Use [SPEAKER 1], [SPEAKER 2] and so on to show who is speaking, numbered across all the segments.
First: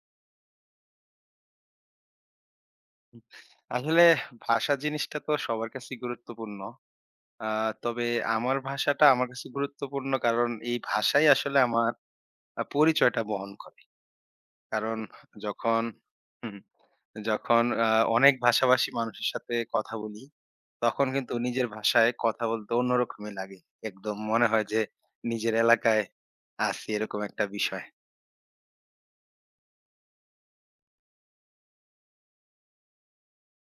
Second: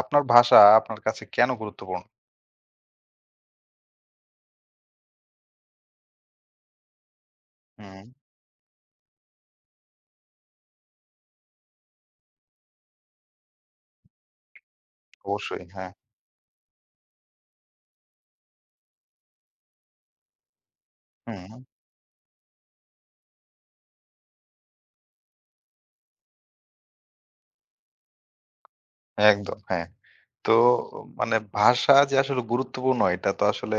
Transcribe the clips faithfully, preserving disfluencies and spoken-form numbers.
[SPEAKER 1] আপনার ভাষা আপনার কাছে কেন গুরুত্বপূর্ণ?
[SPEAKER 2] আসলে ভাষা জিনিসটা তো সবার কাছেই গুরুত্বপূর্ণ। আ
[SPEAKER 1] হুম,
[SPEAKER 2] তবে আমার ভাষাটা আমার কাছে গুরুত্বপূর্ণ, কারণ এই ভাষাই আসলে আমার আ পরিচয়টা বহন করে। কারণ
[SPEAKER 1] অবশ্যই
[SPEAKER 2] যখন
[SPEAKER 1] হ্যাঁ।
[SPEAKER 2] হুম, যখন আ অনেক ভাষাভাষী মানুষের সাথে কথা বলি, তখন কিন্তু
[SPEAKER 1] হুম,
[SPEAKER 2] নিজের ভাষায় কথা বলতে অন্যরকমই লাগে। একদম মনে হয় যে নিজের এলাকায় আছি, এরকম একটা বিষয়।
[SPEAKER 1] একদম হ্যাঁ। তো মানে ভাষা যে আসলে গুরুত্বপূর্ণ এটা তো আসলে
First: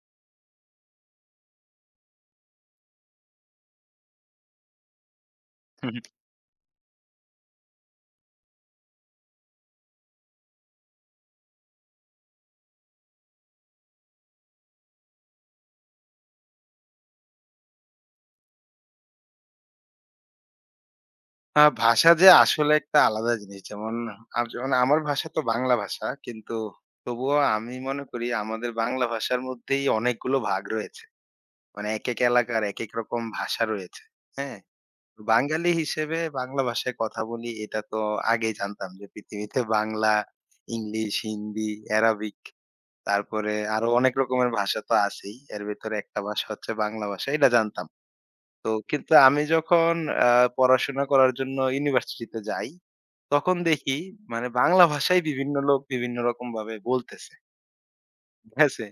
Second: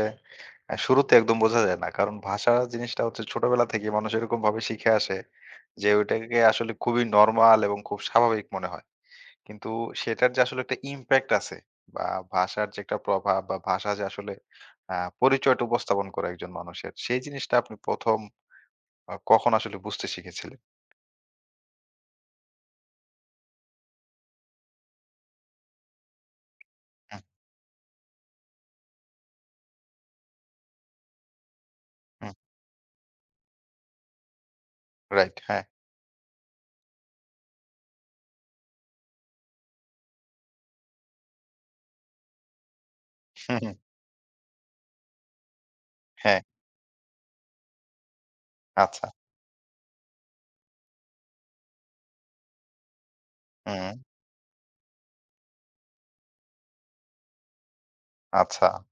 [SPEAKER 1] অ্যা শুরুতে একদম বোঝা যায় না। কারণ ভাষা জিনিসটা হচ্ছে ছোটবেলা থেকে মানুষ এরকমভাবে শিখে আসে যে ওইটাকে আসলে খুবই নরমাল এবং খুব স্বাভাবিক মনে হয়। কিন্তু সেটার যে আসলে একটা ইমপ্যাক্ট আছে বা ভাষার যে একটা প্রভাব বা ভাষা যে আসলে আ পরিচয়টা উপস্থাপন করে একজন মানুষের সেই জিনিসটা আপনি প্রথম আ কখন আসলে বুঝতে শিখেছিলেন?
[SPEAKER 2] আ ভাষা যে আসলে একটা আলাদা জিনিস। যেমন আম যেমন আমার ভাষা তো বাংলা ভাষা। কিন্তু
[SPEAKER 1] হুম,
[SPEAKER 2] তবুও আমি মনে করি আমাদের বাংলা ভাষার মধ্যেই অনেকগুলো ভাগ রয়েছে। মানে একেক
[SPEAKER 1] হুম,
[SPEAKER 2] এলাকার একেক রকম ভাষা রয়েছে। হ্যাঁ?
[SPEAKER 1] রাইট হ্যাঁ।
[SPEAKER 2] বাঙালি হিসেবে বাংলা ভাষায় কথা বলি, এটা তো আগেই জানতাম যে পৃথিবীতে বাংলা, ইংলিশ, হিন্দি, অ্যারাবিক, তারপরে
[SPEAKER 1] হুম, হুম।
[SPEAKER 2] আরো অনেক রকমের ভাষা তো আছেই। এর ভেতরে একটা
[SPEAKER 1] হ্যাঁ,
[SPEAKER 2] ভাষা হচ্ছে বাংলা ভাষা। এটা জানতাম। তো
[SPEAKER 1] আচ্ছা।
[SPEAKER 2] কিন্তু আমি যখন আ পড়াশোনা করার জন্য ইউনিভার্সিটিতে যাই, তখন
[SPEAKER 1] হুম,
[SPEAKER 2] দেখি মানে বাংলা ভাষায় বিভিন্ন লোক বিভিন্ন রকম ভাবে বলতেছে। ঠিক
[SPEAKER 1] আচ্ছা।
[SPEAKER 2] আছে?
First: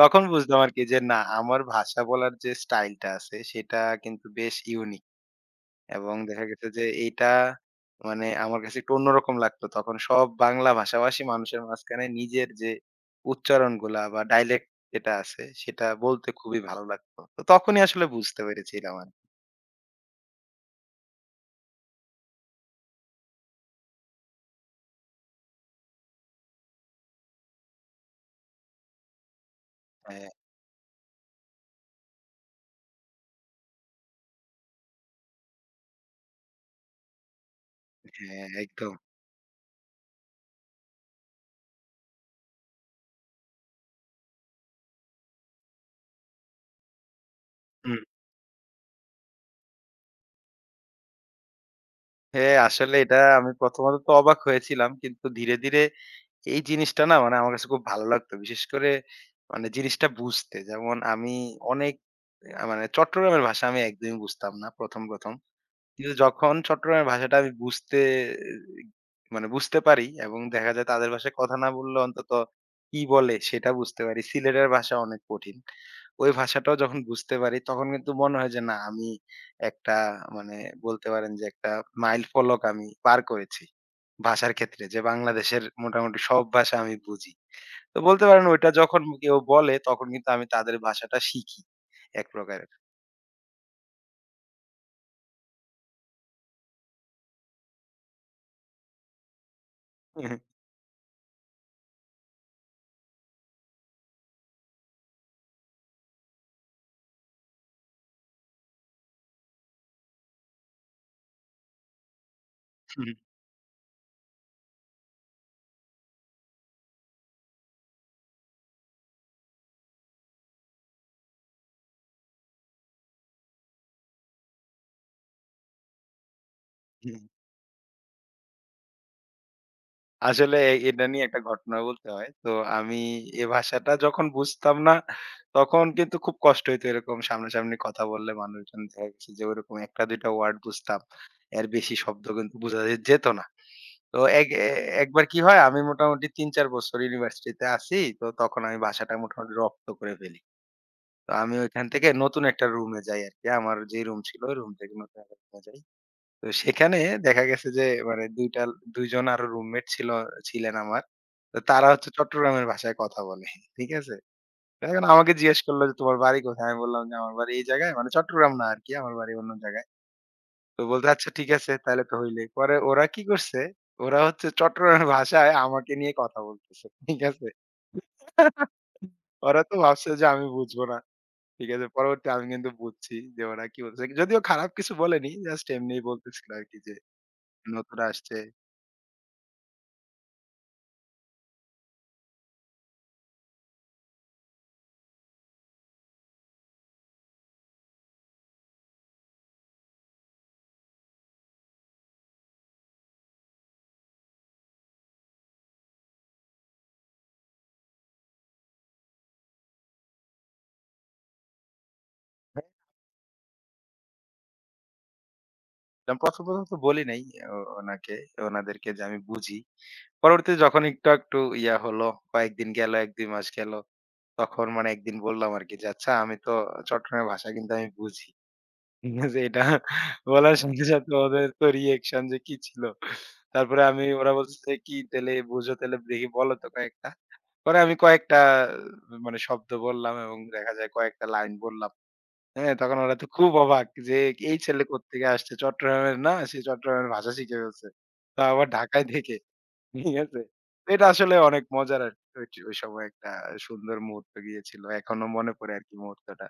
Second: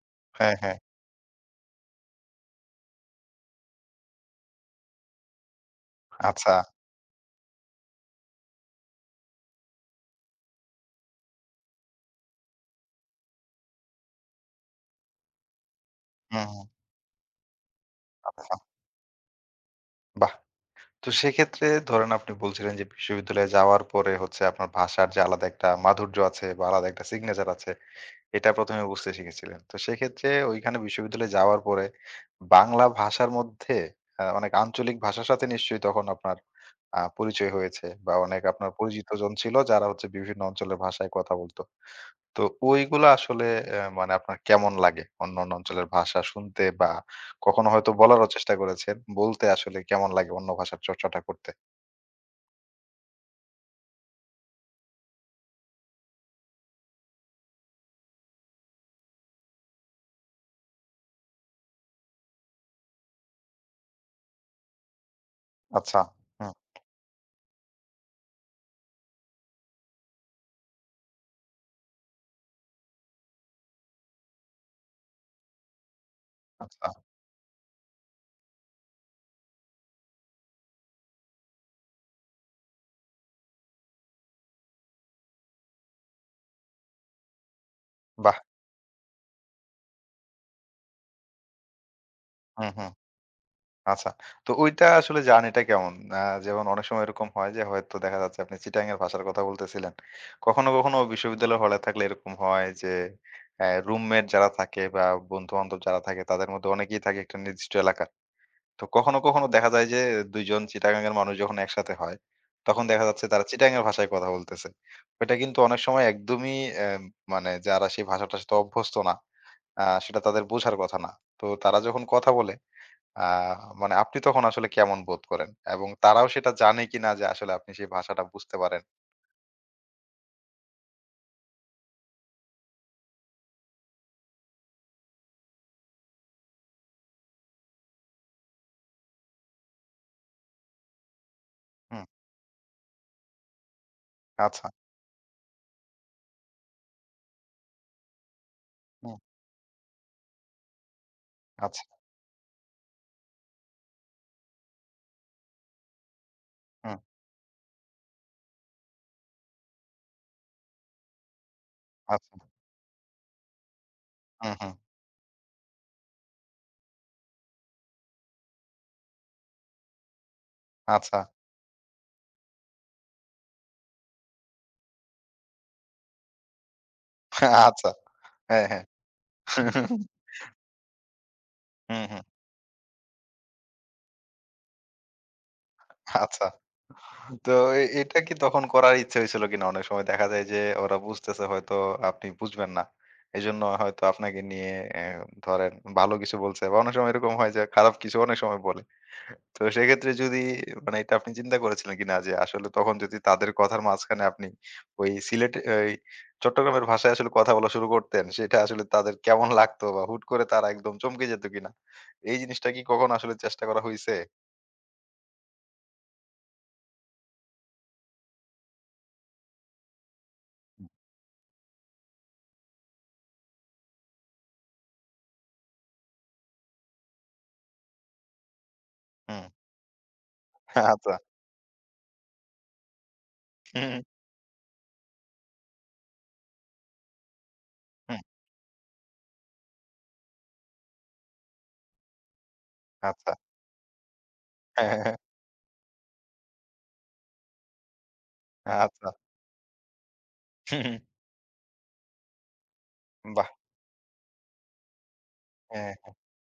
[SPEAKER 2] তখন
[SPEAKER 1] হ্যাঁ,
[SPEAKER 2] বুঝলাম
[SPEAKER 1] হ্যাঁ।
[SPEAKER 2] আরকি যে না, আমার ভাষা বলার যে স্টাইলটা আছে সেটা কিন্তু বেশ ইউনিক। এবং দেখা
[SPEAKER 1] আচ্ছা।
[SPEAKER 2] গেছে যে এইটা মানে আমার কাছে একটু অন্যরকম লাগতো। তখন সব বাংলা ভাষাভাষী মানুষের মাঝখানে নিজের যে উচ্চারণগুলা বা ডায়ালেক্ট যেটা আছে সেটা বলতে
[SPEAKER 1] হুম,
[SPEAKER 2] খুবই
[SPEAKER 1] হুম।
[SPEAKER 2] ভালো লাগতো। তো তখনই আসলে বুঝতে
[SPEAKER 1] আচ্ছা।
[SPEAKER 2] পেরেছিলাম আরকি।
[SPEAKER 1] বাহ! তো সেক্ষেত্রে ধরেন আপনি বলছিলেন যে বিশ্ববিদ্যালয়ে যাওয়ার পরে হচ্ছে আপনার ভাষার যে আলাদা একটা মাধুর্য আছে বা আলাদা একটা সিগনেচার আছে, এটা প্রথম এ বুঝতে শিখেছিলেন। তো
[SPEAKER 2] হ্যাঁ,
[SPEAKER 1] সেক্ষেত্রে ওইখানে বিশ্ববিদ্যালয়ে যাওয়ার পরে বাংলা ভাষার মধ্যে আ অনেক আঞ্চলিক ভাষার সাথে নিশ্চয়ই তখন আপনার আ পরিচয় হয়েছে বা অনেক
[SPEAKER 2] হ্যাঁ
[SPEAKER 1] আপনার
[SPEAKER 2] একদম।
[SPEAKER 1] পরিচিতজন ছিল যারা হচ্ছে বিভিন্ন অঞ্চলের ভাষায় কথা বলত। তো ওইগুলা আসলে অ্যা মানে আপনার কেমন লাগে? অন্যান্য অঞ্চলের ভাষা শুনতে বা কখনো হয়তো
[SPEAKER 2] হুম।
[SPEAKER 1] বলারও চেষ্টা করেছেন। বলতে আসলে কেমন লাগে অন্য ভাষার চর্চাটা করতে?
[SPEAKER 2] হ্যাঁ আসলে এটা আমি প্রথমত তো অবাক হয়েছিলাম। কিন্তু ধীরে, ধীরে এই জিনিসটা, না মানে আমার কাছে খুব ভালো লাগতো। বিশেষ করে মানে জিনিসটা বুঝতে। যেমন আমি অনেক আ মানে চট্টগ্রামের ভাষা আমি একদমই বুঝতাম না ১ম, ১ম।
[SPEAKER 1] আচ্ছা।
[SPEAKER 2] কিন্তু
[SPEAKER 1] হুম,
[SPEAKER 2] যখন চট্টগ্রামের ভাষাটা আমি বুঝতে মানে বুঝতে পারি এবং দেখা যায় তাদের ভাষায় কথা না বললে অন্তত কি বলে সেটা বুঝতে পারি। সিলেটের ভাষা অনেক কঠিন। ওই ভাষাটাও
[SPEAKER 1] আচ্ছা।
[SPEAKER 2] যখন বুঝতে পারি তখন কিন্তু মনে হয় যে না, আমি একটা মানে বলতে পারেন যে একটা মাইল ফলক আমি পার করেছি ভাষার ক্ষেত্রে, যে বাংলাদেশের মোটামুটি সব ভাষা আমি বুঝি। তো বলতে
[SPEAKER 1] বাহ!
[SPEAKER 2] পারেন ওইটা যখন কেউ বলে তখন কিন্তু আমি তাদের ভাষাটা শিখি এক
[SPEAKER 1] হুম,
[SPEAKER 2] প্রকারের।
[SPEAKER 1] হুম। আচ্ছা। তো ওইটা আসলে জার্নিটা কেমন? আ যেমন অনেক সময় এরকম হয় যে হয়তো দেখা যাচ্ছে আপনি চিটাগাং ভাষার কথা বলতেছিলেন। কখনো, কখনো বিশ্ববিদ্যালয়ের হলে থাকলে এরকম হয় যে অ্যা রুমমেট যারা থাকে বা বন্ধু-বান্ধব যারা থাকে তাদের মধ্যে অনেকেই থাকে একটা নির্দিষ্ট এলাকার। তো কখনো, কখনো দেখা যায় যে দুই জন চিটাগাং এর মানুষ যখন একসাথে হয়, তখন দেখা যাচ্ছে তারা চিটাগাং এর ভাষায় কথা বলতেছে। ওইটা কিন্তু অনেক সময় একদমই অ্যা মানে যারা সেই ভাষাটার সাথে অভ্যস্ত না, আ সেটা তাদের বোঝার কথা না। তো তারা যখন কথা বলে, আ মানে আপনি তখন আসলে কেমন বোধ করেন? এবং তারাও সেটা জানে কিনা যে আসলে আপনি সেই ভাষাটা বুঝতে পারেন?
[SPEAKER 2] আসলে এ এটা নিয়ে একটা ঘটনা বলতে হয়। তো আমি এ ভাষাটা যখন বুঝতাম না, তখন কিন্তু খুব কষ্ট হইতো। এরকম সামনাসামনি কথা বললে মানুষজন, দেখা গেছে যে ওরকম এক টা দুই টা ওয়ার্ড বুঝতাম। এর বেশি
[SPEAKER 1] হুম,
[SPEAKER 2] শব্দ কিন্তু বোঝা যে যেত না। তো এক
[SPEAKER 1] আচ্ছা,
[SPEAKER 2] এ একবার কি হয়, আমি মোটামুটি তিন চার বছর ইউনিভার্সিটিতে আছি। তো তখন আমি ভাষাটা
[SPEAKER 1] হুম,
[SPEAKER 2] মোটামুটি রপ্ত করে ফেলি। তো আমি
[SPEAKER 1] আচ্ছা,
[SPEAKER 2] ওইখান থেকে নতুন একটা রুমে যাই আরকি। আমার যে রুম ছিল ওই রুম থেকে নতুন একটা রুমে যাই। তো
[SPEAKER 1] হুম,
[SPEAKER 2] সেখানে দেখা গেছে যে মানে দুই টা দুই জন আরো রুমমেট ছিল ছিলেন আমার। তো তারা হচ্ছে
[SPEAKER 1] আচ্ছা,
[SPEAKER 2] চট্টগ্রামের ভাষায় কথা বলে। ঠিক আছে?
[SPEAKER 1] হুম, হুম,
[SPEAKER 2] তো এখন আমাকে জিজ্ঞেস করল যে, "তোমার বাড়ি কোথায়?" আমি বললাম যে, "আমার বাড়ি এই জায়গায়।" মানে চট্টগ্রাম না আরকি, আমার বাড়ি অন্য জায়গায়। তো বলছে,
[SPEAKER 1] আচ্ছা,
[SPEAKER 2] "আচ্ছা ঠিক আছে, তাহলে তো হইলোই।" পরে ওরা কি করছে? ওরা হচ্ছে চট্টগ্রামের ভাষায় আমাকে নিয়ে কথা বলতেছে। ঠিক আছে?
[SPEAKER 1] আচ্ছা, হ্যাঁ, হ্যাঁ,
[SPEAKER 2] ওরা তো ভাবছে যে আমি বুঝবো না। ঠিক আছে?
[SPEAKER 1] হুম, হুম,
[SPEAKER 2] পরবর্তী আমি কিন্তু বুঝছি যে ওরা কি বলছে। যদিও খারাপ কিছু বলেনি, জাস্ট এমনিই
[SPEAKER 1] আচ্ছা।
[SPEAKER 2] বলতেছিল আরকি যে,
[SPEAKER 1] তো এ
[SPEAKER 2] "নতুন
[SPEAKER 1] এটা কি
[SPEAKER 2] আসছে।"
[SPEAKER 1] তখন করার ইচ্ছে হয়েছিল কিনা? অনেক সময় দেখা যায় যে ওরা বুঝতেছে হয়তো আপনি বুঝবেন না। এজন্য হয়তো আপনাকে নিয়ে অ্যা ধরেন ভালো কিছু বলছে বা অনেক সময় এরকম হয় যে খারাপ কিছু অনেক সময় বলে। তো সেক্ষেত্রে যদি মানে এটা আপনি চিন্তা করেছিলেন কিনা যে আসলে তখন যদি তাদের কথার মাঝখানে আপনি ওই সিলেট এই চট্টগ্রামের ভাষায় আসলে কথা বলা শুরু করতেন সেটা আসলে তাদের কেমন লাগতো বা হুট করে তারা একদম চমকে যেত কিনা? এই জিনিসটা কি কখনো আসলে চেষ্টা করা হইছে?
[SPEAKER 2] যেমন ১ম, ১ম তো বলি নাই ও ওনাকে ওনাদেরকে যে আমি বুঝি। পরবর্তীতে যখন একটু একটু ইয়া হলো, কয়েকদিন গেল এক দুই মাস গেল। তখন মানে একদিন বললাম আরকি যে, "আচ্ছা আমি তো চট্টগ্রামের ভাষা কিন্তু আমি বুঝি।" ঠিক আছে?
[SPEAKER 1] হুম,
[SPEAKER 2] এটা বলার সাথে, সাথে
[SPEAKER 1] আচ্ছা।
[SPEAKER 2] ওদের তো রিঅ্যাকশন যে কি ছিল। তারপরে
[SPEAKER 1] হুম,
[SPEAKER 2] আমি, ওরা বলছে যে, কি তাইলে বুঝো, তাইলে দেখি বলো তো কয়েকটা। পরে আমি
[SPEAKER 1] হুম,
[SPEAKER 2] কয়েকটা মানে শব্দ বললাম এবং দেখা যায় কয়েকটা লাইন বললাম। হ্যাঁ, তখন ওরা তো
[SPEAKER 1] আচ্ছা।
[SPEAKER 2] খুব অবাক যে এই ছেলে
[SPEAKER 1] হ্যাঁ, হ্যাঁ, হ্যাঁ।
[SPEAKER 2] কোত্থেকে আসছে? চট্টগ্রামের না, সে চট্টগ্রামের ভাষা শিখে ফেলছে। তাও আবার ঢাকায়
[SPEAKER 1] আচ্ছা।
[SPEAKER 2] থেকে। ঠিক আছে? তো
[SPEAKER 1] হুম,
[SPEAKER 2] এটা আসলে অনেক মজার আরকি। ওই চ ওই সময় একটা
[SPEAKER 1] হুম, বাহ!
[SPEAKER 2] সুন্দর মুহূর্ত গিয়েছিল। এখনো মনে পড়ে
[SPEAKER 1] হ্যাঁ,
[SPEAKER 2] আরকি মুহূর্তটা।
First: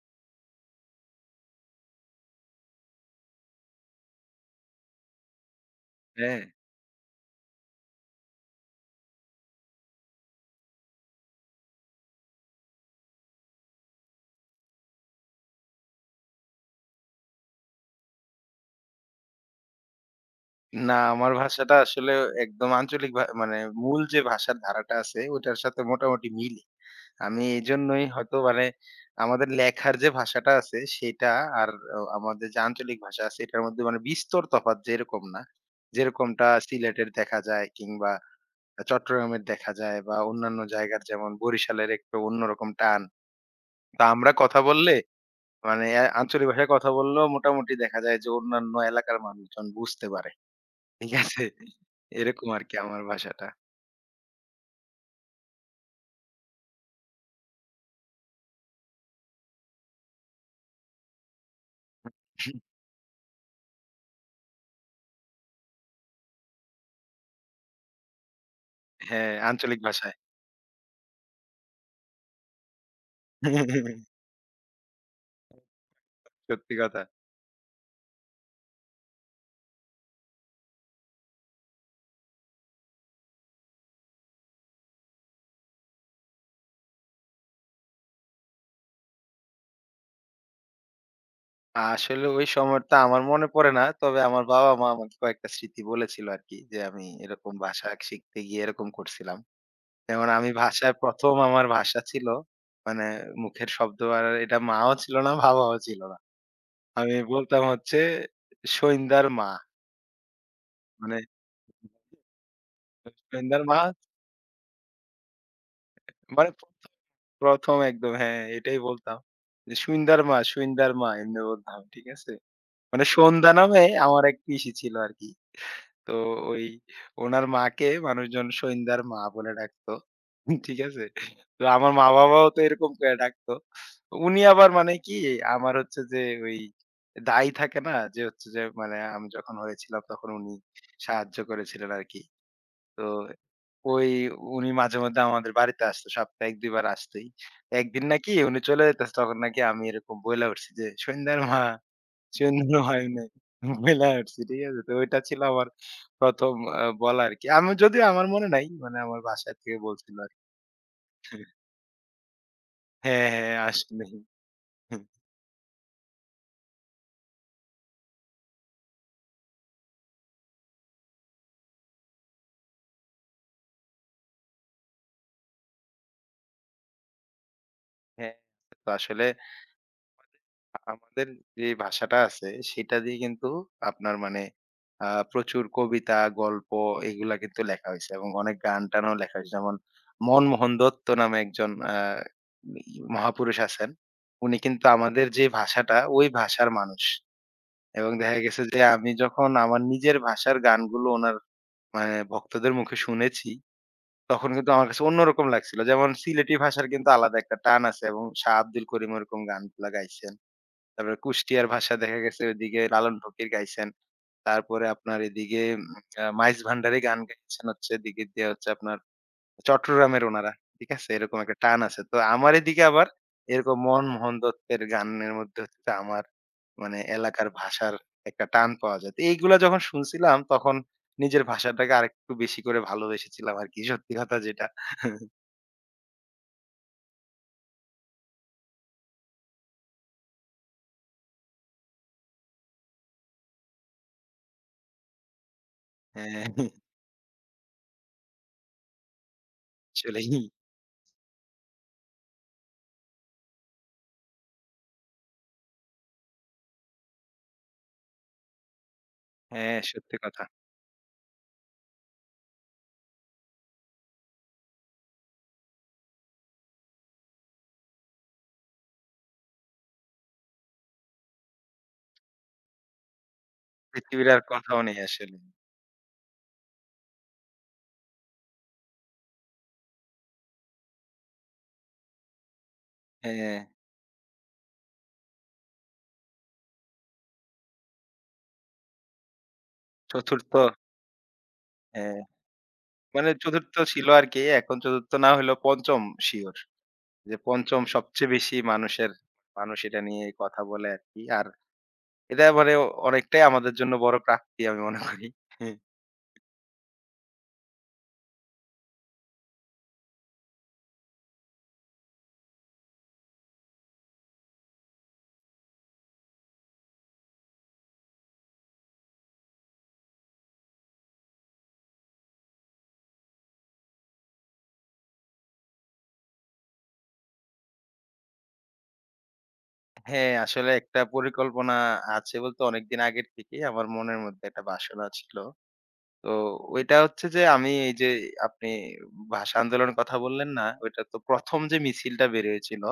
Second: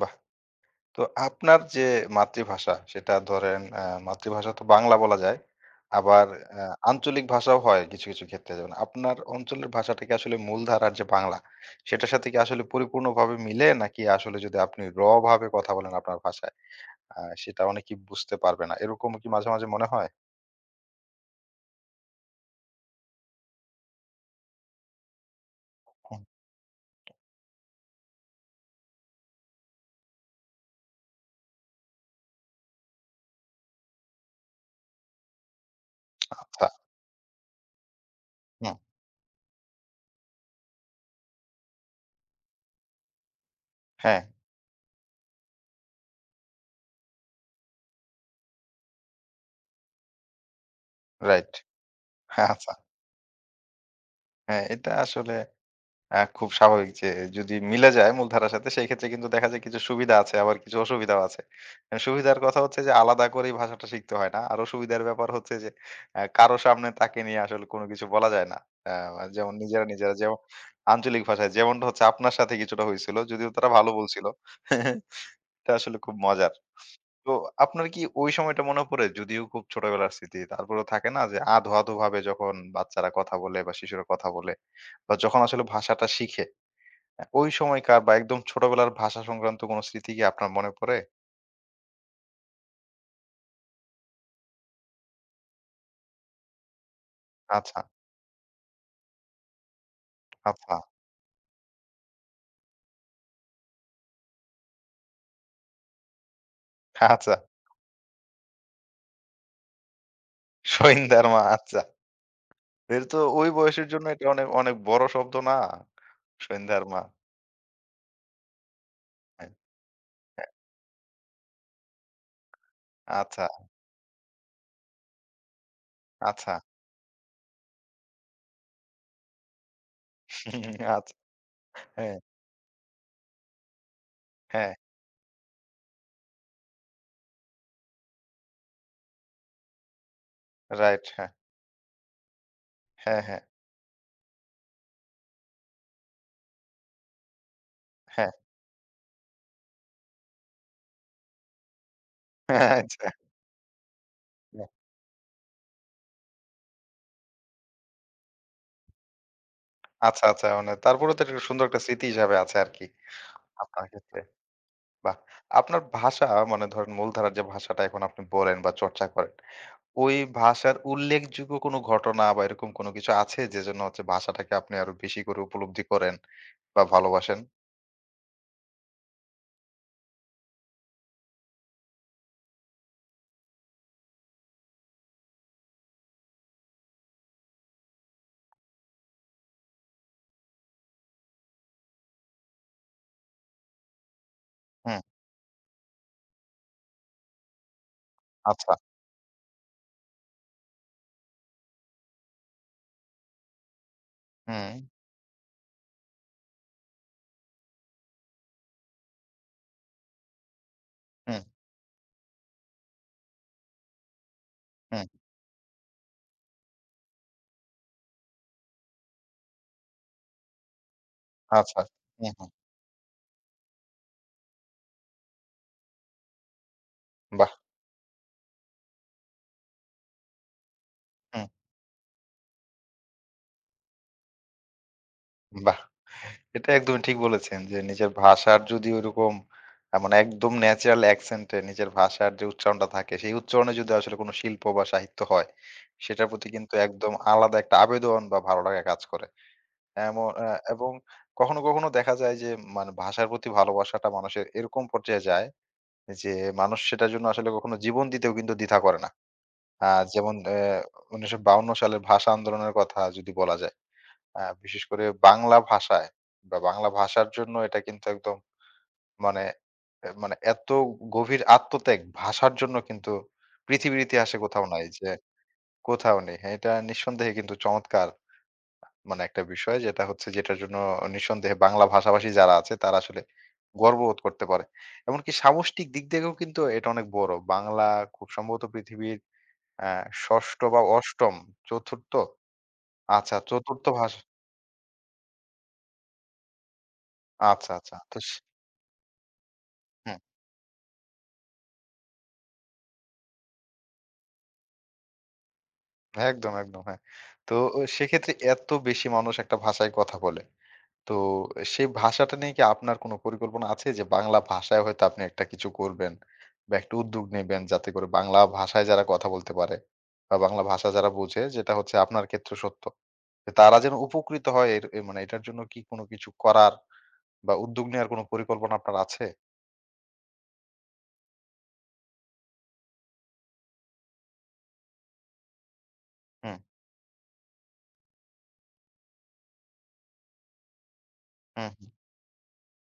[SPEAKER 1] বাহ! তো আপনার যে মাতৃভাষা সেটা ধরেন আ মাতৃভাষা তো বাংলা বলা যায়। আবার
[SPEAKER 2] হ্যাঁ?
[SPEAKER 1] আ আঞ্চলিক ভাষাও হয় কিছু, কিছু ক্ষেত্রে। যেমন আপনার অঞ্চলের ভাষাটা কি আসলে মূলধারার যে বাংলা সেটার সাথে কি আসলে পরিপূর্ণভাবে মিলে? নাকি আসলে যদি আপনি র ভাবে কথা বলেন আপনার ভাষায় আ সেটা অনেকেই বুঝতে পারবে না। এরকম কি মাঝে, মাঝে মনে হয়?
[SPEAKER 2] না, আমার ভাষাটা আসলে একদম আঞ্চলিক ভা মানে মূল যে ভাষার ধারাটা আছে ওইটার সাথে
[SPEAKER 1] হুম,
[SPEAKER 2] মোটামুটি মিলে। আমি এইজন্যই হয়তো মানে আমাদের লেখার যে ভাষাটা আছে সেটা আর অ আমাদের যে আঞ্চলিক ভাষা আছে এটার মধ্যে মানে বিস্তর তফাৎ যেরকম না। যেরকমটা
[SPEAKER 1] আচ্ছা।
[SPEAKER 2] সিলেটের দেখা যায় কিংবা
[SPEAKER 1] হুম,
[SPEAKER 2] আ চট্টগ্রামের দেখা যায় বা অন্যান্য জায়গার যেমন বরিশালের একটু অন্যরকম টান। তো
[SPEAKER 1] হ্যাঁ,
[SPEAKER 2] আমরা কথা বললে মানে অ্যা আঞ্চলিক ভাষায় কথা বললেও মোটামুটি দেখা যায় যে অন্যান্য এলাকার মানুষজন বুঝতে পারে। ঠিক আছে?
[SPEAKER 1] রাইট।
[SPEAKER 2] এরকম
[SPEAKER 1] হ্যাঁ, আচ্ছা।
[SPEAKER 2] আরকি আমার ভাষাটা।
[SPEAKER 1] হ্যাঁ, এটা আসলে আ খুব স্বাভাবিক যে যদি মিলে যায় মূলধারার সাথে সেই ক্ষেত্রে কিন্তু দেখা যায় কিছু সুবিধা আছে আবার কিছু অসুবিধাও আছে। আ সুবিধার কথা হচ্ছে যে আলাদা করেই ভাষাটা শিখতে হয় না। আর অসুবিধার ব্যাপার হচ্ছে যে আ কারো সামনে তাকে নিয়ে আসলে কোনো কিছু বলা যায় না। আ
[SPEAKER 2] হ্যাঁ,
[SPEAKER 1] যেমন
[SPEAKER 2] আঞ্চলিক
[SPEAKER 1] নিজেরা, নিজেরা
[SPEAKER 2] ভাষায়।
[SPEAKER 1] যেমন আঞ্চলিক ভাষায় যেমনটা হচ্ছে আপনার সাথে কিছুটা হয়েছিল। যদিও তারা ভালো বলছিল। এটা আসলে খুব মজার।
[SPEAKER 2] সত্যি কথা।
[SPEAKER 1] তো আপনার কি ওই সময়টা মনে পড়ে? যদিও খুব ছোটবেলার স্মৃতি। তারপরেও থাকে না যে আধো, আধো ভাবে যখন বাচ্চারা কথা বলে বা শিশুরা কথা বলে বা যখন আসলে ভাষাটা শিখে হ্যাঁ, ওই সময়কার বা একদম ছোটবেলার ভাষা সংক্রান্ত কোন স্মৃতি কি আপনার মনে পড়ে?
[SPEAKER 2] আসলে ওই সময়টা আমার মনে পড়ে না। তবে আমার বাবা-মা আমাকে কয়েকটা স্মৃতি বলেছিল আরকি যে, আমি এরকম
[SPEAKER 1] আচ্ছা,
[SPEAKER 2] ভাষা শিখতে গিয়ে এরকম করছিলাম। যেমন আমি
[SPEAKER 1] আচ্ছা,
[SPEAKER 2] ভাষায় ১ম আমার ভাষা ছিল মানে মুখের শব্দ, আর এটা মাও ছিল না, বাবাও ছিল না। আমি
[SPEAKER 1] আচ্ছা।
[SPEAKER 2] বলতাম হচ্ছে সইন্দার মা। মানে
[SPEAKER 1] সইন্ধ্যার মা আচ্ছা। এর তো ওই
[SPEAKER 2] সইন্দার মা
[SPEAKER 1] বয়সের জন্য এটা অনেক অনেক বড় শব্দ না?
[SPEAKER 2] মানে ১ম,
[SPEAKER 1] সইন্ধ্যার মা।
[SPEAKER 2] ১ম একদম, হ্যাঁ, এটাই বলতাম।
[SPEAKER 1] হ্যাঁ,
[SPEAKER 2] যে সুইন্দার মা,
[SPEAKER 1] হ্যাঁ।
[SPEAKER 2] সুইন্দার মা এমনি বলতাম। ঠিক আছে? মানে
[SPEAKER 1] আচ্ছা,
[SPEAKER 2] সন্ধ্যা নামে আমার এক পিসি ছিল আরকি। তো
[SPEAKER 1] আচ্ছা।
[SPEAKER 2] ওই ওনার মাকে মানুষজন সৈন্দার মা বলে ডাকতো।
[SPEAKER 1] হুম,
[SPEAKER 2] ঠিক আছে?
[SPEAKER 1] আচ্ছা।
[SPEAKER 2] তো আমার
[SPEAKER 1] হ্যাঁ,
[SPEAKER 2] মা-বাবাও তো এরকম করে ডাকতো। উনি আবার
[SPEAKER 1] হ্যাঁ।
[SPEAKER 2] মানে কি, আমার হচ্ছে যে ওই দাই থাকে না? যে হচ্ছে যে মানে আমি যখন হয়েছিলাম তখন উনি
[SPEAKER 1] রাইট। হ্যাঁ।
[SPEAKER 2] সাহায্য করেছিলেন আরকি। তো
[SPEAKER 1] হ্যাঁ, হ্যাঁ,
[SPEAKER 2] ওই উনি মাঝে মধ্যে আমাদের বাড়িতে আসতো। সপ্তাহে এক দুই বার আসতোই। একদিন
[SPEAKER 1] হ্যাঁ।
[SPEAKER 2] নাকি উনি চলে যাইতেছে, তখন নাকি আমি এরকম বইলা উঠছি যে, "সৈন্দার মা।"
[SPEAKER 1] হ্যাঁ,
[SPEAKER 2] সুন্দর হয়
[SPEAKER 1] আচ্ছা।
[SPEAKER 2] নাই। বইলা উঠছি, ঠিক
[SPEAKER 1] হ্যাঁ,
[SPEAKER 2] আছে? তো ওইটা ছিল আমার ১ম আ বলা আরকি। আমি যদিও আমার মনে নাই, মানে আমার বাসা থেকে বলছিল
[SPEAKER 1] আচ্ছা,
[SPEAKER 2] আরকি।
[SPEAKER 1] আচ্ছা। মানে তারপরেও তো একটা সুন্দর একটা স্মৃতি হিসাবে আছে আরকি
[SPEAKER 2] হ্যাঁ, হ্যাঁ,
[SPEAKER 1] আপনার
[SPEAKER 2] আসলেই।
[SPEAKER 1] ক্ষেত্রে। বাহ! আপনার ভাষা মানে ধরেন মূলধারার যে ভাষাটা এখন আপনি বলেন বা চর্চা করেন ওই ভাষার উল্লেখযোগ্য কোনো ঘটনা বা এরকম কোনো কিছু আছে যেজন্য হচ্ছে ভাষাটাকে আপনি আরো বেশি করে উপলব্ধি করেন বা ভালোবাসেন?
[SPEAKER 2] হ্যাঁ, তো আসলে আমাদের যে ভাষাটা আছে, সেটা দিয়ে কিন্তু আপনার মানে আ প্রচুর কবিতা, গল্প এগুলা কিন্তু লেখা হইছে, এবং অনেক গান-টানও লেখা হইছে। যেমন মনমোহন দত্ত নামে একজন আ ই মহাপুরুষ আছেন। উনি কিন্তু
[SPEAKER 1] হুম,
[SPEAKER 2] আমাদের যে ভাষাটা, ওই ভাষার মানুষ। এবং দেখা গেছে
[SPEAKER 1] আচ্ছা।
[SPEAKER 2] যে আমি যখন আমার নিজের ভাষার গানগুলো ওনার মানে ভক্তদের মুখে শুনেছি, তখন কিন্তু
[SPEAKER 1] হুম,
[SPEAKER 2] আমার কাছে অন্যরকম লাগছিল। যেমন সিলেটি ভাষার কিন্তু আলাদা একটা টান আছে এবং শাহ আব্দুল করিম ওরকম গানগুলা গাইছেন। তারপরে
[SPEAKER 1] হুম,
[SPEAKER 2] কুষ্টিয়ার ভাষা, দেখা গেছে ওইদিকে লালন ফকির গাইছেন। তারপরে
[SPEAKER 1] হুম,
[SPEAKER 2] আপনার এদিকে উম আ মাইজ ভান্ডারি গান গাইছেন, হচ্ছে এদিকে দিয়ে হচ্ছে আপনার চট্টগ্রামের উনারা। ঠিক আছে? এরকম একটা টান
[SPEAKER 1] আচ্ছা।
[SPEAKER 2] আছে। তো
[SPEAKER 1] হুম, হুম।
[SPEAKER 2] আমার এদিকে আবার এরকম মনমোহন দত্তের গানের মধ্যে হচ্ছে আমার মানে এলাকার
[SPEAKER 1] বাহ!
[SPEAKER 2] ভাষার একটা টান পাওয়া যায়। তো এইগুলা যখন শুনছিলাম তখন নিজের
[SPEAKER 1] হুম,
[SPEAKER 2] ভাষাটাকে আরেকটু বেশি করে ভালোবেসেছিলাম আরকি। সত্যি কথা যেটা।
[SPEAKER 1] বাহ! এটা একদমই ঠিক বলেছেন যে নিজের ভাষার যদি ওইরকম আ মানে একদম ন্যাচারাল অ্যাকসেন্ট এ নিজের ভাষার যে উচ্চারণটা থাকে সেই উচ্চারণে যদি আসলে কোনো শিল্প বা সাহিত্য হয়, সেটার
[SPEAKER 2] হ্যাঁ,
[SPEAKER 1] প্রতি কিন্তু একদম আলাদা একটা আবেদন বা ভালো লাগা কাজ করে। এমন
[SPEAKER 2] আসলেই।
[SPEAKER 1] আ এবং কখনো, কখনো দেখা যায় যে মানে ভাষার প্রতি ভালোবাসাটা মানুষের এরকম পর্যায়ে যায় যে মানুষ সেটার জন্য আসলে কখনো জীবন দিতেও কিন্তু দ্বিধা করে না।
[SPEAKER 2] হ্যাঁ,
[SPEAKER 1] আ
[SPEAKER 2] সত্যি
[SPEAKER 1] যেমন
[SPEAKER 2] কথা।
[SPEAKER 1] অ্যা উনিশশো বায়ান্ন সালের ভাষা আন্দোলনের কথা যদি বলা যায়। আ বিশেষ করে বাংলা ভাষায় বা বাংলা ভাষার জন্য এটা কিন্তু একদম মানে অ্যা মানে এত গভীর আত্মত্যাগ ভাষার জন্য কিন্তু পৃথিবীর
[SPEAKER 2] পৃথিবীর
[SPEAKER 1] ইতিহাসে
[SPEAKER 2] আর
[SPEAKER 1] কোথাও
[SPEAKER 2] কোথাও
[SPEAKER 1] নাই
[SPEAKER 2] নেই
[SPEAKER 1] যে
[SPEAKER 2] আসলে।
[SPEAKER 1] কোথাও নেই। হ্যাঁ, এটা নিঃসন্দেহে কিন্তু চমৎকার মানে একটা বিষয় যেটা হচ্ছে যেটার জন্য নিঃসন্দেহে বাংলা ভাষাভাষী যারা আছে তারা আসলে
[SPEAKER 2] হ্যাঁ,
[SPEAKER 1] গর্ববোধ করতে পারে। এমনকি সামষ্টিক দিক থেকেও কিন্তু এটা অনেক বড়। বাংলা খুব সম্ভবত পৃথিবীর আ ষষ্ঠ
[SPEAKER 2] ৪র্থ।
[SPEAKER 1] বা অষ্টম চতুর্থ
[SPEAKER 2] হ্যাঁ, মানে
[SPEAKER 1] আচ্ছা
[SPEAKER 2] ৪র্থ
[SPEAKER 1] চতুর্থ
[SPEAKER 2] ছিল
[SPEAKER 1] ভাষা
[SPEAKER 2] আরকি। এখন ৪র্থ না হইলেও ৫ম, সিউর। যে ৫ম
[SPEAKER 1] আচ্ছা, আচ্ছা। তো
[SPEAKER 2] সবচেয়ে
[SPEAKER 1] সে
[SPEAKER 2] বেশি মানুষের, মানুষ এটা
[SPEAKER 1] হুম,
[SPEAKER 2] নিয়ে কথা বলে আরকি। আর এটা মানে অনেকটাই আমাদের জন্য বড় প্রাপ্তি আমি মনে করি।
[SPEAKER 1] একদম, একদম হ্যাঁ। তো সেক্ষেত্রে এত বেশি মানুষ একটা ভাষায় কথা বলে। তো সেই ভাষাটা নিয়ে কি আপনার কোনো পরিকল্পনা আছে যে বাংলা ভাষায় হয়তো আপনি একটা কিছু করবেন বা একটা উদ্যোগ নেবেন যাতে করে বাংলা ভাষায় যারা কথা বলতে পারে বা বাংলা ভাষা যারা বোঝে যেটা হচ্ছে আপনার ক্ষেত্রে সত্য যে তারা যেন উপকৃত হয় এর এ মানে এটার জন্য কি কোনো কিছু করার বা উদ্যোগ নেওয়ার কোনো পরিকল্পনা আপনার আছে?
[SPEAKER 2] হ্যাঁ, আসলে একটা পরিকল্পনা আছে বলতে, অনেকদিন আগের থেকেই আমার মনের মধ্যে একটা বাসনা ছিল। তো
[SPEAKER 1] হুম,
[SPEAKER 2] ওইটা হচ্ছে যে আমি এই যে, আপনি ভাষা আন্দোলনের কথা বললেন না? ওইটা তো ১ম
[SPEAKER 1] হুম,
[SPEAKER 2] যে
[SPEAKER 1] হুম।
[SPEAKER 2] মিছিলটা বের হয়েছিল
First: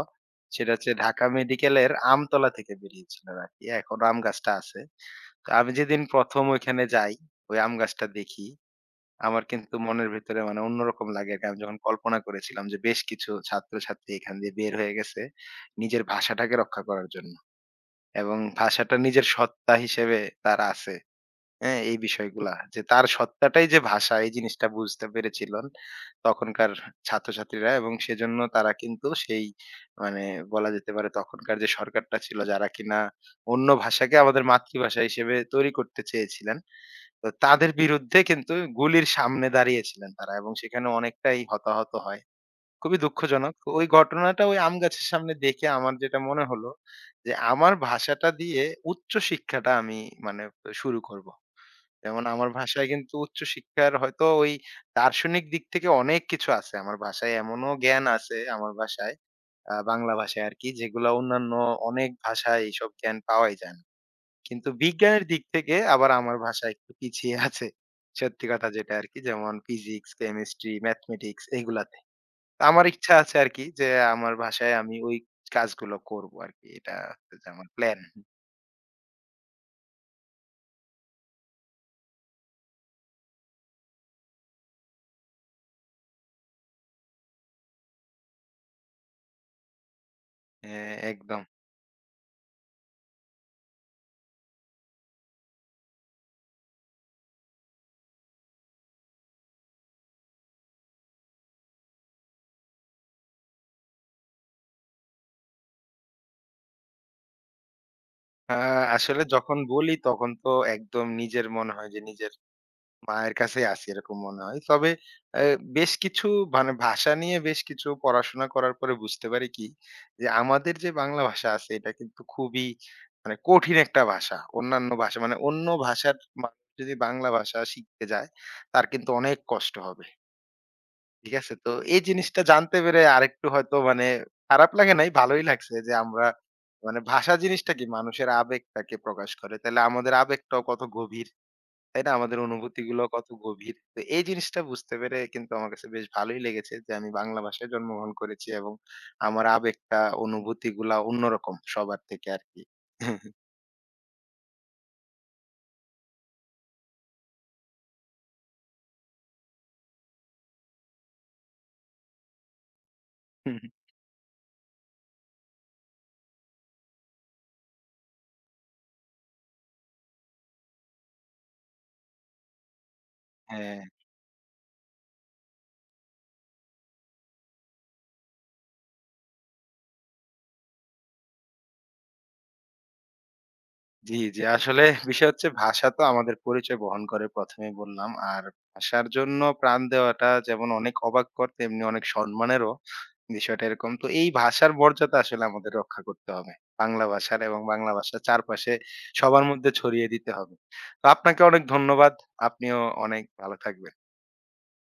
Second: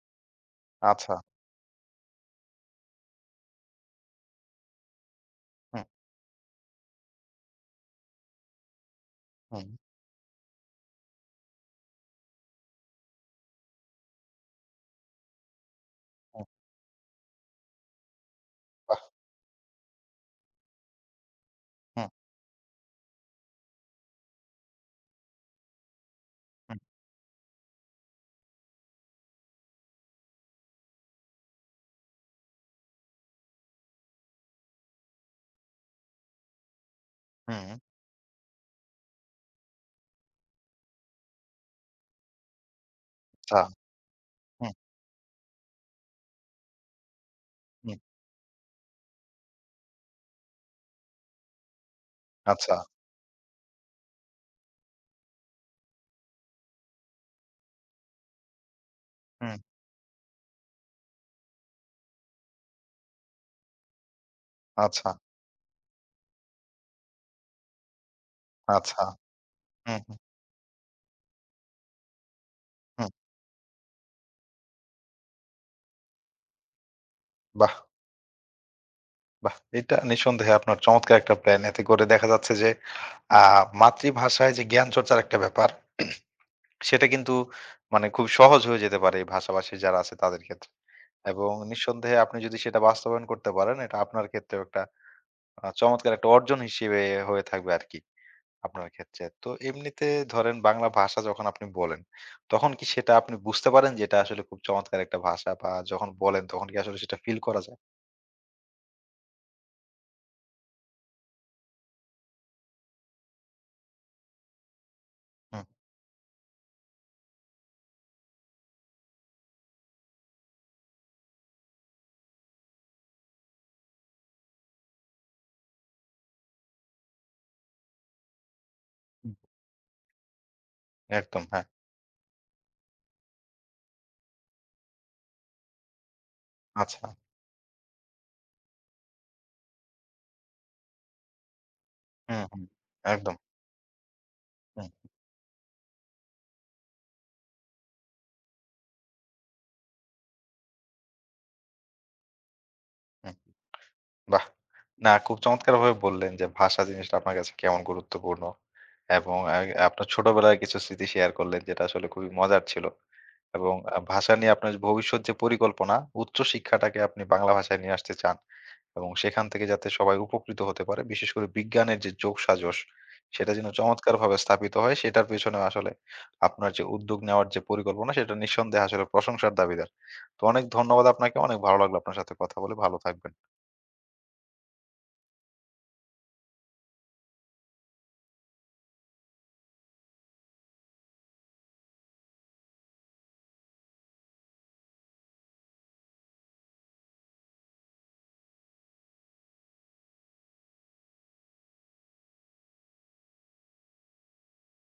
[SPEAKER 2] সেটা হচ্ছে
[SPEAKER 1] আচ্ছা।
[SPEAKER 2] ঢাকা মেডিকেলের আমতলা থেকে বেরিয়েছিল আরকি। এখনো আম গাছটা আছে। তো আমি
[SPEAKER 1] হুম,
[SPEAKER 2] যেদিন ১ম ওইখানে যাই, ওই আম গাছটা দেখি, আমার
[SPEAKER 1] হুম,
[SPEAKER 2] কিন্তু মনের ভেতরে মানে অন্যরকম লাগে আরকি। আমি যখন কল্পনা করেছিলাম যে বেশ কিছু ছাত্রছাত্রী এখান দিয়ে বের হয়ে গেছে নিজের
[SPEAKER 1] হুম,
[SPEAKER 2] ভাষাটাকে রক্ষা করার জন্য। এবং ভাষাটা
[SPEAKER 1] বাহ!
[SPEAKER 2] নিজের সত্তা হিসেবে তার আছে। হ্যাঁ? এই
[SPEAKER 1] হুম,
[SPEAKER 2] বিষয়গুলা। যে তার সত্তাটাই যে ভাষা, এই জিনিসটা বুঝতে পেরেছিলেন তখনকার
[SPEAKER 1] হুম,
[SPEAKER 2] ছাত্রছাত্রীরা, এবং সেজন্য তারা কিন্তু সেই মানে, বলা যেতে পারে তখনকার যে সরকারটা ছিল যারা কিনা অন্য ভাষাকে আমাদের মাতৃভাষা হিসেবে তৈরি করতে চেয়েছিলেন, তো
[SPEAKER 1] হুম,
[SPEAKER 2] তাদের বিরুদ্ধে কিন্তু গুলির সামনে দাঁড়িয়েছিলেন তারা এবং সেখানে অনেকটাই হতাহত হয়। খুবই দুঃখজনক।
[SPEAKER 1] আচ্ছা।
[SPEAKER 2] ওই ঘটনাটা ওই
[SPEAKER 1] হুম,
[SPEAKER 2] আম গাছের সামনে দেখে আমার যেটা মনে হলো যে, আমার
[SPEAKER 1] হুম,
[SPEAKER 2] ভাষাটা দিয়ে উচ্চ শিক্ষাটা আমি মানে শুরু করব। যেমন আমার
[SPEAKER 1] আচ্ছা।
[SPEAKER 2] ভাষায় কিন্তু উচ্চ শিক্ষার হয়তো ওই দার্শনিক দিক থেকে অনেক কিছু আছে। আমার ভাষায় এমনও জ্ঞান আছে, আমার ভাষায়,
[SPEAKER 1] হুম,
[SPEAKER 2] আ বাংলা ভাষায় আরকি, যেগুলা অন্যান্য অনেক ভাষায় এইসব জ্ঞান পাওয়াই যায় না। কিন্তু
[SPEAKER 1] আচ্ছা,
[SPEAKER 2] বিজ্ঞানের দিক থেকে আবার আমার ভাষা একটু পিছিয়ে আছে। সত্যি কথা যেটা
[SPEAKER 1] আচ্ছা।
[SPEAKER 2] আরকি, যেমন
[SPEAKER 1] হুম,
[SPEAKER 2] ফিজিক্স,
[SPEAKER 1] হুম,
[SPEAKER 2] কেমিস্ট্রি, ম্যাথমেটিক্স এগুলাতে। তো আমার
[SPEAKER 1] হুম,
[SPEAKER 2] ইচ্ছা আছে আরকি যে আমার ভাষায় আমি ওই কাজগুলো করব আরকি। এটা হচ্ছে যে আমার
[SPEAKER 1] বাহ!
[SPEAKER 2] প্ল্যান।
[SPEAKER 1] বাহ! এটা নিঃসন্দেহে আপনার চমৎকার একটা প্ল্যান। এতে করে দেখা যাচ্ছে যে আ মাতৃভাষায় যে জ্ঞান চর্চার একটা ব্যাপার, সেটা কিন্তু মানে খুব সহজ হয়ে যেতে পারে এই ভাষাভাষী যারা আছে তাদের ক্ষেত্রে।
[SPEAKER 2] হ্যাঁ, একদম।
[SPEAKER 1] এবং নিঃসন্দেহে আপনি যদি সেটা বাস্তবায়ন করতে পারেন, এটা আপনার ক্ষেত্রেও একটা আ চমৎকার একটা অর্জন হিসেবে হয়ে থাকবে আরকি আপনার ক্ষেত্রে। তো এমনিতে ধরেন বাংলা ভাষা যখন আপনি বলেন, তখন কি সেটা আপনি বুঝতে পারেন যে এটা আসলে খুব চমৎকার একটা ভাষা বা যখন বলেন তখন কি আসলে সেটা ফিল করা যায়?
[SPEAKER 2] আ আসলে যখন বলি তখন তো একদম নিজের মনে হয় যে নিজের মায়ের কাছেই আছি, এরকম মনে হয়। তবে অ্যা
[SPEAKER 1] হুম,
[SPEAKER 2] বেশ কিছু মানে ভাষা নিয়ে বেশ কিছু পড়াশোনা করার পরে বুঝতে পারি কি, যে আমাদের যে বাংলা ভাষা আছে এটা কিন্তু খুবই মানে কঠিন একটা ভাষা। অন্যান্য ভাষা মানে অন্য ভাষার মানুষ যদি বাংলা ভাষা শিখতে যায়, তার কিন্তু
[SPEAKER 1] হুম,
[SPEAKER 2] অনেক কষ্ট হবে। ঠিক
[SPEAKER 1] একদম
[SPEAKER 2] আছে?
[SPEAKER 1] হ্যাঁ।
[SPEAKER 2] তো এই জিনিসটা জানতে পেরে আরেকটু হয়তো মানে, খারাপ লাগে নাই, ভালোই লাগছে যে আমরা মানে,
[SPEAKER 1] আচ্ছা।
[SPEAKER 2] ভাষা জিনিসটা কি মানুষের আবেগটাকে প্রকাশ করে। তাইলে আমাদের আবেগটাও কত গভীর। তাই না? আমাদের
[SPEAKER 1] হুম, হুম।
[SPEAKER 2] অনুভূতিগুলো কত
[SPEAKER 1] একদম।
[SPEAKER 2] গভীর। তো এই জিনিসটা
[SPEAKER 1] হুম,
[SPEAKER 2] বুঝতে পেরে কিন্তু আমার কাছে বেশ ভালোই লেগেছে যে আমি বাংলা ভাষায় জন্মগ্রহণ করেছি এবং আমার আবেগটা, অনুভূতিগুলা অন্যরকম সবার থেকে আরকি।
[SPEAKER 1] হুম, বাহ! না খুব চমৎকারভাবে বললেন যে ভাষা জিনিসটা আপনার কাছে কেমন গুরুত্বপূর্ণ এবং আ আপনার ছোটবেলার কিছু স্মৃতি শেয়ার করলেন যেটা আসলে খুবই মজার ছিল এবং আ ভাষা নিয়ে আপনার ভবিষ্যৎ যে পরিকল্পনা উচ্চ শিক্ষাটাকে আপনি বাংলা ভাষায় নিয়ে আসতে চান এবং সেখান থেকে যাতে সবাই উপকৃত হতে পারে বিশেষ করে বিজ্ঞানের যে যোগসাজশ সেটা যেন
[SPEAKER 2] হ্যাঁ।
[SPEAKER 1] চমৎকারভাবে স্থাপিত হয় সেটার পেছনে আসলে আপনার যে উদ্যোগ নেওয়ার যে পরিকল্পনা সেটা নিঃসন্দেহে আসলে প্রশংসার দাবিদার। তো অনেক ধন্যবাদ আপনাকে। অনেক ভালো লাগলো আপনার সাথে কথা বলে। ভালো থাকবেন।
[SPEAKER 2] জি, জি। আসলে বিষয় হচ্ছে ভাষা তো আমাদের পরিচয় বহন করে, ১ম এই বললাম। আর ভাষার জন্য প্রাণ দেওয়াটা যেমন অনেক অবাককর, তেমনি অনেক সম্মানেরও। বিষয়টা এরকম। তো এই ভাষার মর্যাদা আসলে আমাদের রক্ষা করতে হবে। বাংলা ভাষার, এবং বাংলা ভাষার চারপাশে সবার মধ্যে ছড়িয়ে দিতে হবে। তো আপনাকে অনেক ধন্যবাদ। আপনিও অনেক ভালো থাকবেন।